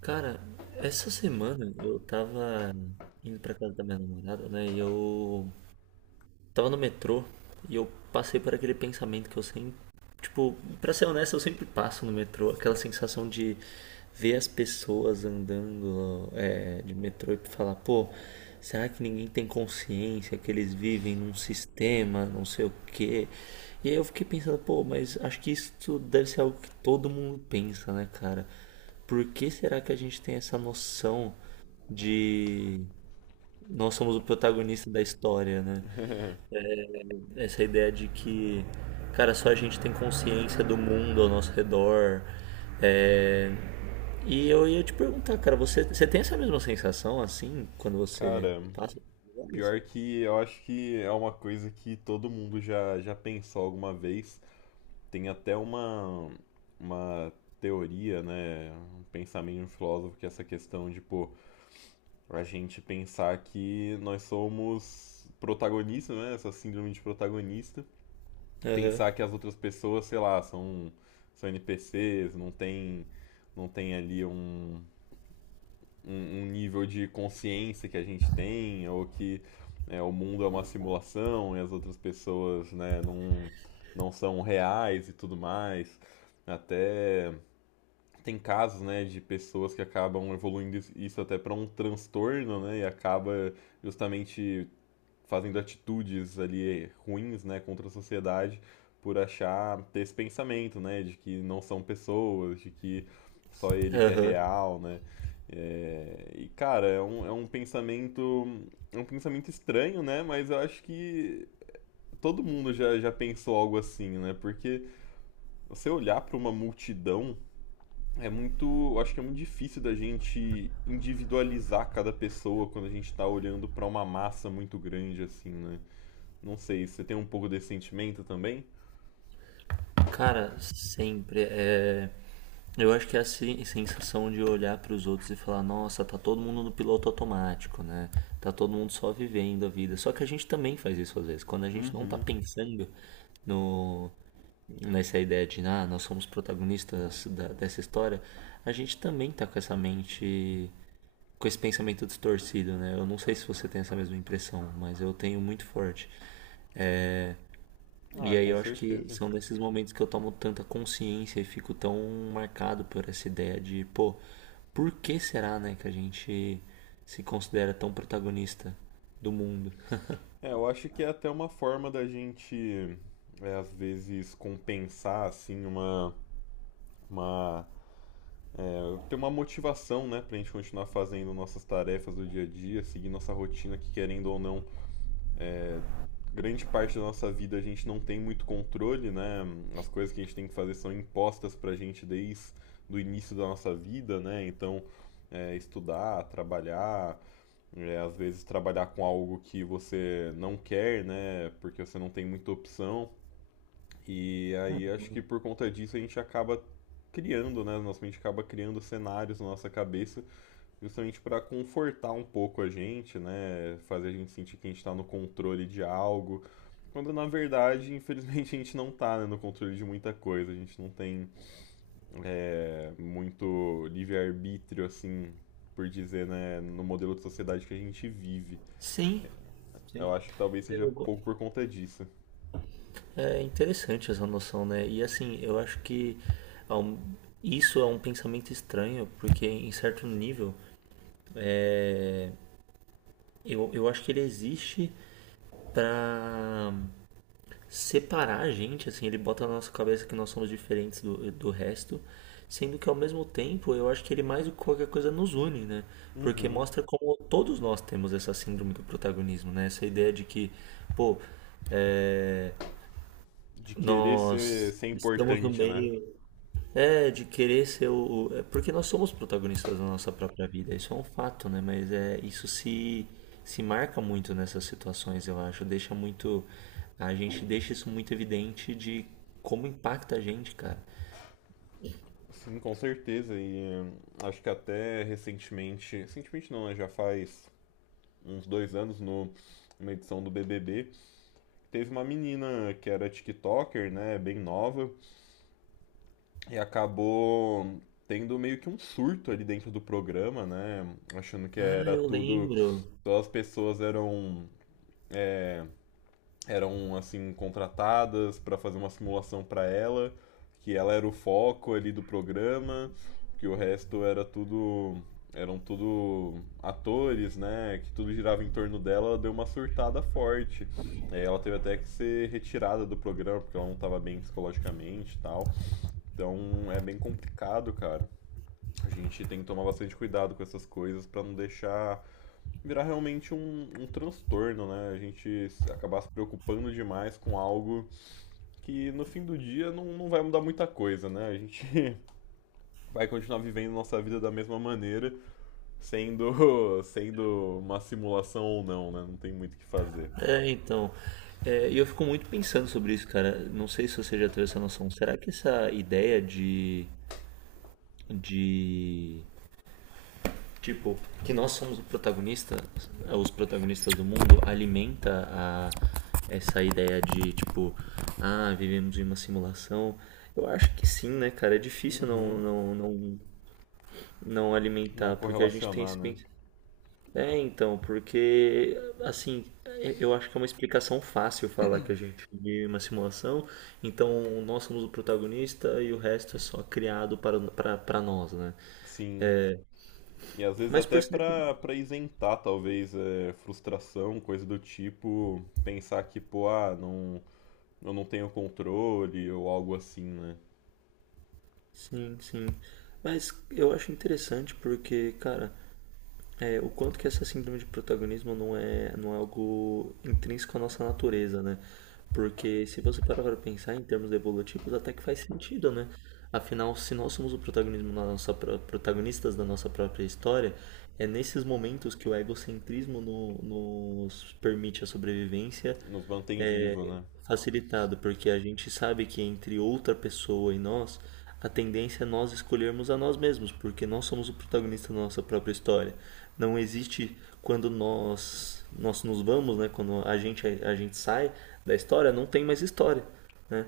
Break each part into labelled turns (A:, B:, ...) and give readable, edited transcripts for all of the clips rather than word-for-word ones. A: Cara, essa semana eu tava indo pra casa da minha namorada, né? E eu tava no metrô e eu passei por aquele pensamento que eu sempre. Tipo, pra ser honesto, eu sempre passo no metrô. Aquela sensação de ver as pessoas andando de metrô e falar, pô, será que ninguém tem consciência que eles vivem num sistema, não sei o quê? E aí eu fiquei pensando, pô, mas acho que isso deve ser algo que todo mundo pensa, né, cara? Por que será que a gente tem essa noção de nós somos o protagonista da história, né? Essa ideia de que, cara, só a gente tem consciência do mundo ao nosso redor. É, E eu ia te perguntar, cara, você tem essa mesma sensação assim quando você
B: Cara,
A: passa por lugares?
B: pior que eu acho que é uma coisa que todo mundo já pensou alguma vez. Tem até uma teoria, né? Um pensamento de um filósofo que é essa questão de, pô, a gente pensar que nós somos protagonistas, né? Essa síndrome de protagonista.
A: Aham,
B: Pensar que as outras pessoas, sei lá, são NPCs, não tem ali um nível de consciência que a gente tem, ou que né, o mundo é uma simulação e as outras pessoas né, não são reais e tudo mais. Até tem casos né, de pessoas que acabam evoluindo isso até para um transtorno né, e acaba justamente fazendo atitudes ali ruins, né, contra a sociedade por achar ter esse pensamento, né, de que não são pessoas, de que só ele que é
A: aham.
B: real, né? É, e cara, é um pensamento estranho, né? Mas eu acho que todo mundo já pensou algo assim, né? Porque você olhar para uma multidão é muito, eu acho que é muito difícil da gente individualizar cada pessoa quando a gente tá olhando para uma massa muito grande assim, né? Não sei, você tem um pouco desse sentimento também?
A: Cara, sempre. Eu acho que é a sensação de olhar para os outros e falar: nossa, tá todo mundo no piloto automático, né? Tá todo mundo só vivendo a vida. Só que a gente também faz isso às vezes, quando a gente não tá
B: Uhum.
A: pensando no. Nessa ideia de, ah, nós somos protagonistas dessa história, a gente também tá com essa mente, com esse pensamento distorcido, né? Eu não sei se você tem essa mesma impressão, mas eu tenho muito forte. É,
B: Ah,
A: e aí
B: com
A: eu acho que
B: certeza.
A: são nesses momentos que eu tomo tanta consciência e fico tão marcado por essa ideia de, pô, por que será, né, que a gente se considera tão protagonista do mundo?
B: É, eu acho que é até uma forma da gente, é, às vezes, compensar, assim, uma... ter uma motivação, né, pra gente continuar fazendo nossas tarefas do dia a dia, seguir nossa rotina, que querendo ou não, grande parte da nossa vida a gente não tem muito controle, né? As coisas que a gente tem que fazer são impostas pra gente desde do início da nossa vida, né? Então, é, estudar, trabalhar, é, às vezes trabalhar com algo que você não quer, né? Porque você não tem muita opção. E aí acho que por conta disso a gente acaba criando, né? Nossa mente acaba criando cenários na nossa cabeça, justamente para confortar um pouco a gente, né? Fazer a gente sentir que a gente está no controle de algo, quando na verdade, infelizmente, a gente não tá, né, no controle de muita coisa, a gente não tem é, muito livre-arbítrio, assim, por dizer, né, no modelo de sociedade que a gente vive.
A: Sim,
B: Eu acho que talvez seja pouco por conta disso.
A: é interessante essa noção, né? E assim, eu acho que ao- isso é um pensamento estranho, porque em certo nível eu acho que ele existe para separar a gente, assim, ele bota na nossa cabeça que nós somos diferentes do resto, sendo que ao mesmo tempo eu acho que ele mais do que qualquer coisa nos une, né? Porque
B: Uhum.
A: mostra como todos nós temos essa síndrome do protagonismo, né? Essa ideia de que, pô, é,
B: De querer ser,
A: nós
B: ser
A: estamos no
B: importante, né?
A: meio, é, de querer ser porque nós somos protagonistas da nossa própria vida, isso é um fato, né? Mas é, isso se marca muito nessas situações, eu acho. Deixa muito. A gente deixa isso muito evidente de como impacta a gente, cara.
B: Sim, com certeza. E acho que até recentemente não, né? Já faz uns dois anos no, numa edição do BBB, teve uma menina que era TikToker, né? Bem nova, e acabou tendo meio que um surto ali dentro do programa, né? Achando que
A: Ah,
B: era
A: eu
B: tudo.
A: lembro.
B: Todas as pessoas eram assim contratadas para fazer uma simulação para ela, que ela era o foco ali do programa, que o resto eram tudo atores, né? Que tudo girava em torno dela, ela deu uma surtada forte. É, ela teve até que ser retirada do programa porque ela não estava bem psicologicamente e tal. Então é bem complicado, cara. A gente tem que tomar bastante cuidado com essas coisas para não deixar virar realmente um transtorno, né? A gente acabar se preocupando demais com algo que no fim do dia não vai mudar muita coisa, né? A gente vai continuar vivendo nossa vida da mesma maneira, sendo, sendo uma simulação ou não, né? Não tem muito o que fazer.
A: É, então. É, e eu fico muito pensando sobre isso, cara. Não sei se você já teve essa noção. Será que essa ideia de. De tipo, que nós somos o protagonista, os protagonistas do mundo, alimenta a, essa ideia de, tipo, ah, vivemos em uma simulação. Eu acho que sim, né, cara? É difícil
B: Uhum.
A: não
B: Não
A: alimentar, porque a gente tem
B: correlacionar,
A: esse
B: né?
A: é, então, porque, assim, é, eu acho que é uma explicação fácil falar que a gente vive uma simulação, então nós somos o protagonista e o resto é só criado para nós, né?
B: Sim. E às vezes
A: Mas
B: até
A: percebe,
B: pra isentar, talvez, é, frustração, coisa do tipo, pensar que, pô, ah, não, eu não tenho controle ou algo assim, né?
A: sim, sim. Mas eu acho interessante porque, cara, é, o quanto que essa síndrome de protagonismo não é algo intrínseco à nossa natureza, né? Porque se você parar para pensar em termos evolutivos, até que faz sentido, né? Afinal, se nós somos o protagonismo na nossa, protagonistas da nossa própria história, é nesses momentos que o egocentrismo nos permite a sobrevivência
B: Nos mantém vivo,
A: é
B: né?
A: facilitado, porque a gente sabe que entre outra pessoa e nós, a tendência é nós escolhermos a nós mesmos, porque nós somos o protagonista da nossa própria história. Não existe quando nós nos vamos, né, quando a gente sai da história, não tem mais história, né,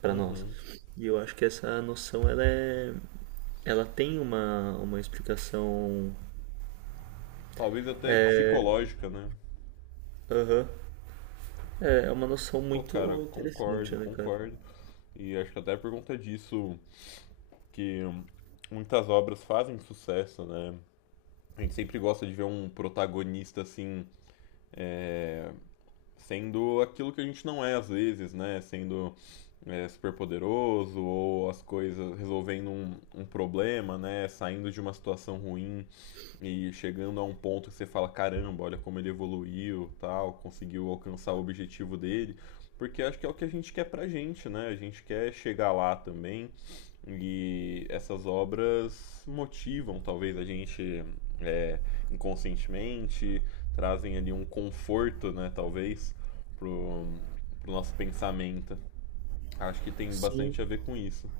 A: para nós.
B: Uhum.
A: E eu acho que essa noção ela tem uma explicação.
B: Talvez até psicológica, né?
A: Aham. É é uma noção
B: Pô,
A: muito
B: cara,
A: interessante,
B: concordo,
A: né, cara?
B: concordo. E acho que até por conta disso que muitas obras fazem sucesso, né? A gente sempre gosta de ver um protagonista assim, sendo aquilo que a gente não é às vezes, né? Sendo é, super poderoso ou as coisas resolvendo um problema, né? Saindo de uma situação ruim e chegando a um ponto que você fala, caramba, olha como ele evoluiu, tal, conseguiu alcançar o objetivo dele, porque acho que é o que a gente quer pra gente, né? A gente quer chegar lá também. E essas obras motivam, talvez, a gente é, inconscientemente, trazem ali um conforto, né, talvez, pro, pro nosso pensamento. Acho que tem
A: Sim,
B: bastante a ver com isso.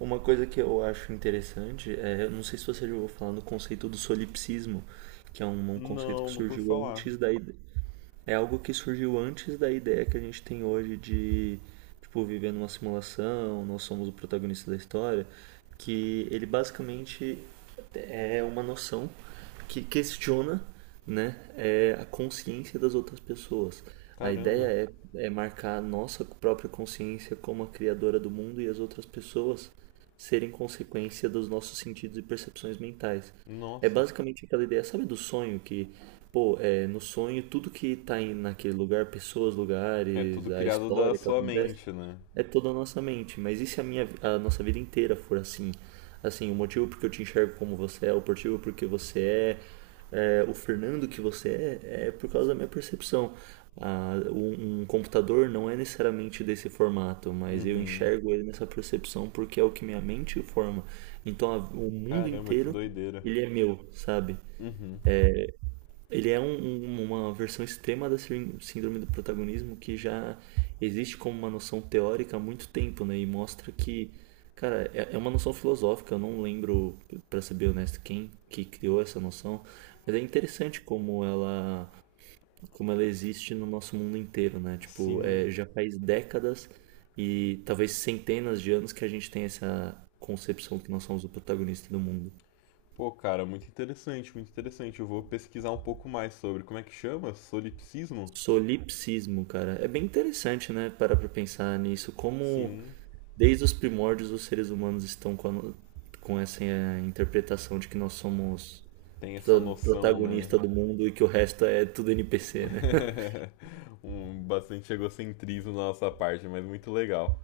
A: uma coisa que eu acho interessante é, eu não sei se você já ouviu falar no conceito do solipsismo, que é um conceito que
B: Não curto
A: surgiu
B: falar.
A: antes da, é algo que surgiu antes da ideia que a gente tem hoje de, tipo, viver numa simulação, nós somos o protagonista da história, que ele basicamente é uma noção que questiona, né, é, a consciência das outras pessoas. A
B: Caramba.
A: ideia é marcar a nossa própria consciência como a criadora do mundo e as outras pessoas serem consequência dos nossos sentidos e percepções mentais. É
B: Nossa.
A: basicamente aquela ideia, sabe do sonho que pô, é, no sonho, tudo que tá aí naquele lugar, pessoas,
B: É tudo
A: lugares, a
B: criado da
A: história que
B: sua
A: acontece,
B: mente, né?
A: é toda a nossa mente. Mas e se a nossa vida inteira for assim? Assim, o motivo porque eu te enxergo como você é, o motivo porque você o Fernando que você é, é por causa da minha percepção. Ah, um computador não é necessariamente desse formato, mas eu
B: Uhum.
A: enxergo ele nessa percepção porque é o que minha mente forma. Então, o mundo
B: Caramba, que
A: inteiro,
B: doideira.
A: ele é meu, sabe?
B: Uhum.
A: Ele é uma versão extrema da síndrome do protagonismo que já existe como uma noção teórica há muito tempo, né? E mostra que, cara, é uma noção filosófica. Eu não lembro, pra ser bem honesto, quem que criou essa noção, mas é interessante como ela existe no nosso mundo inteiro, né? Tipo, é,
B: Sim.
A: já faz décadas e talvez centenas de anos que a gente tem essa concepção que nós somos o protagonista do mundo.
B: Pô, cara, muito interessante, muito interessante. Eu vou pesquisar um pouco mais sobre. Como é que chama? Solipsismo?
A: Solipsismo, cara. É bem interessante, né? Parar pra pensar nisso. Como
B: Sim,
A: desde os primórdios os seres humanos estão com, com essa interpretação de que nós somos
B: tem essa noção, né?
A: protagonista do mundo e que o resto é tudo NPC, né?
B: Um bastante egocentrismo da nossa parte, mas muito legal.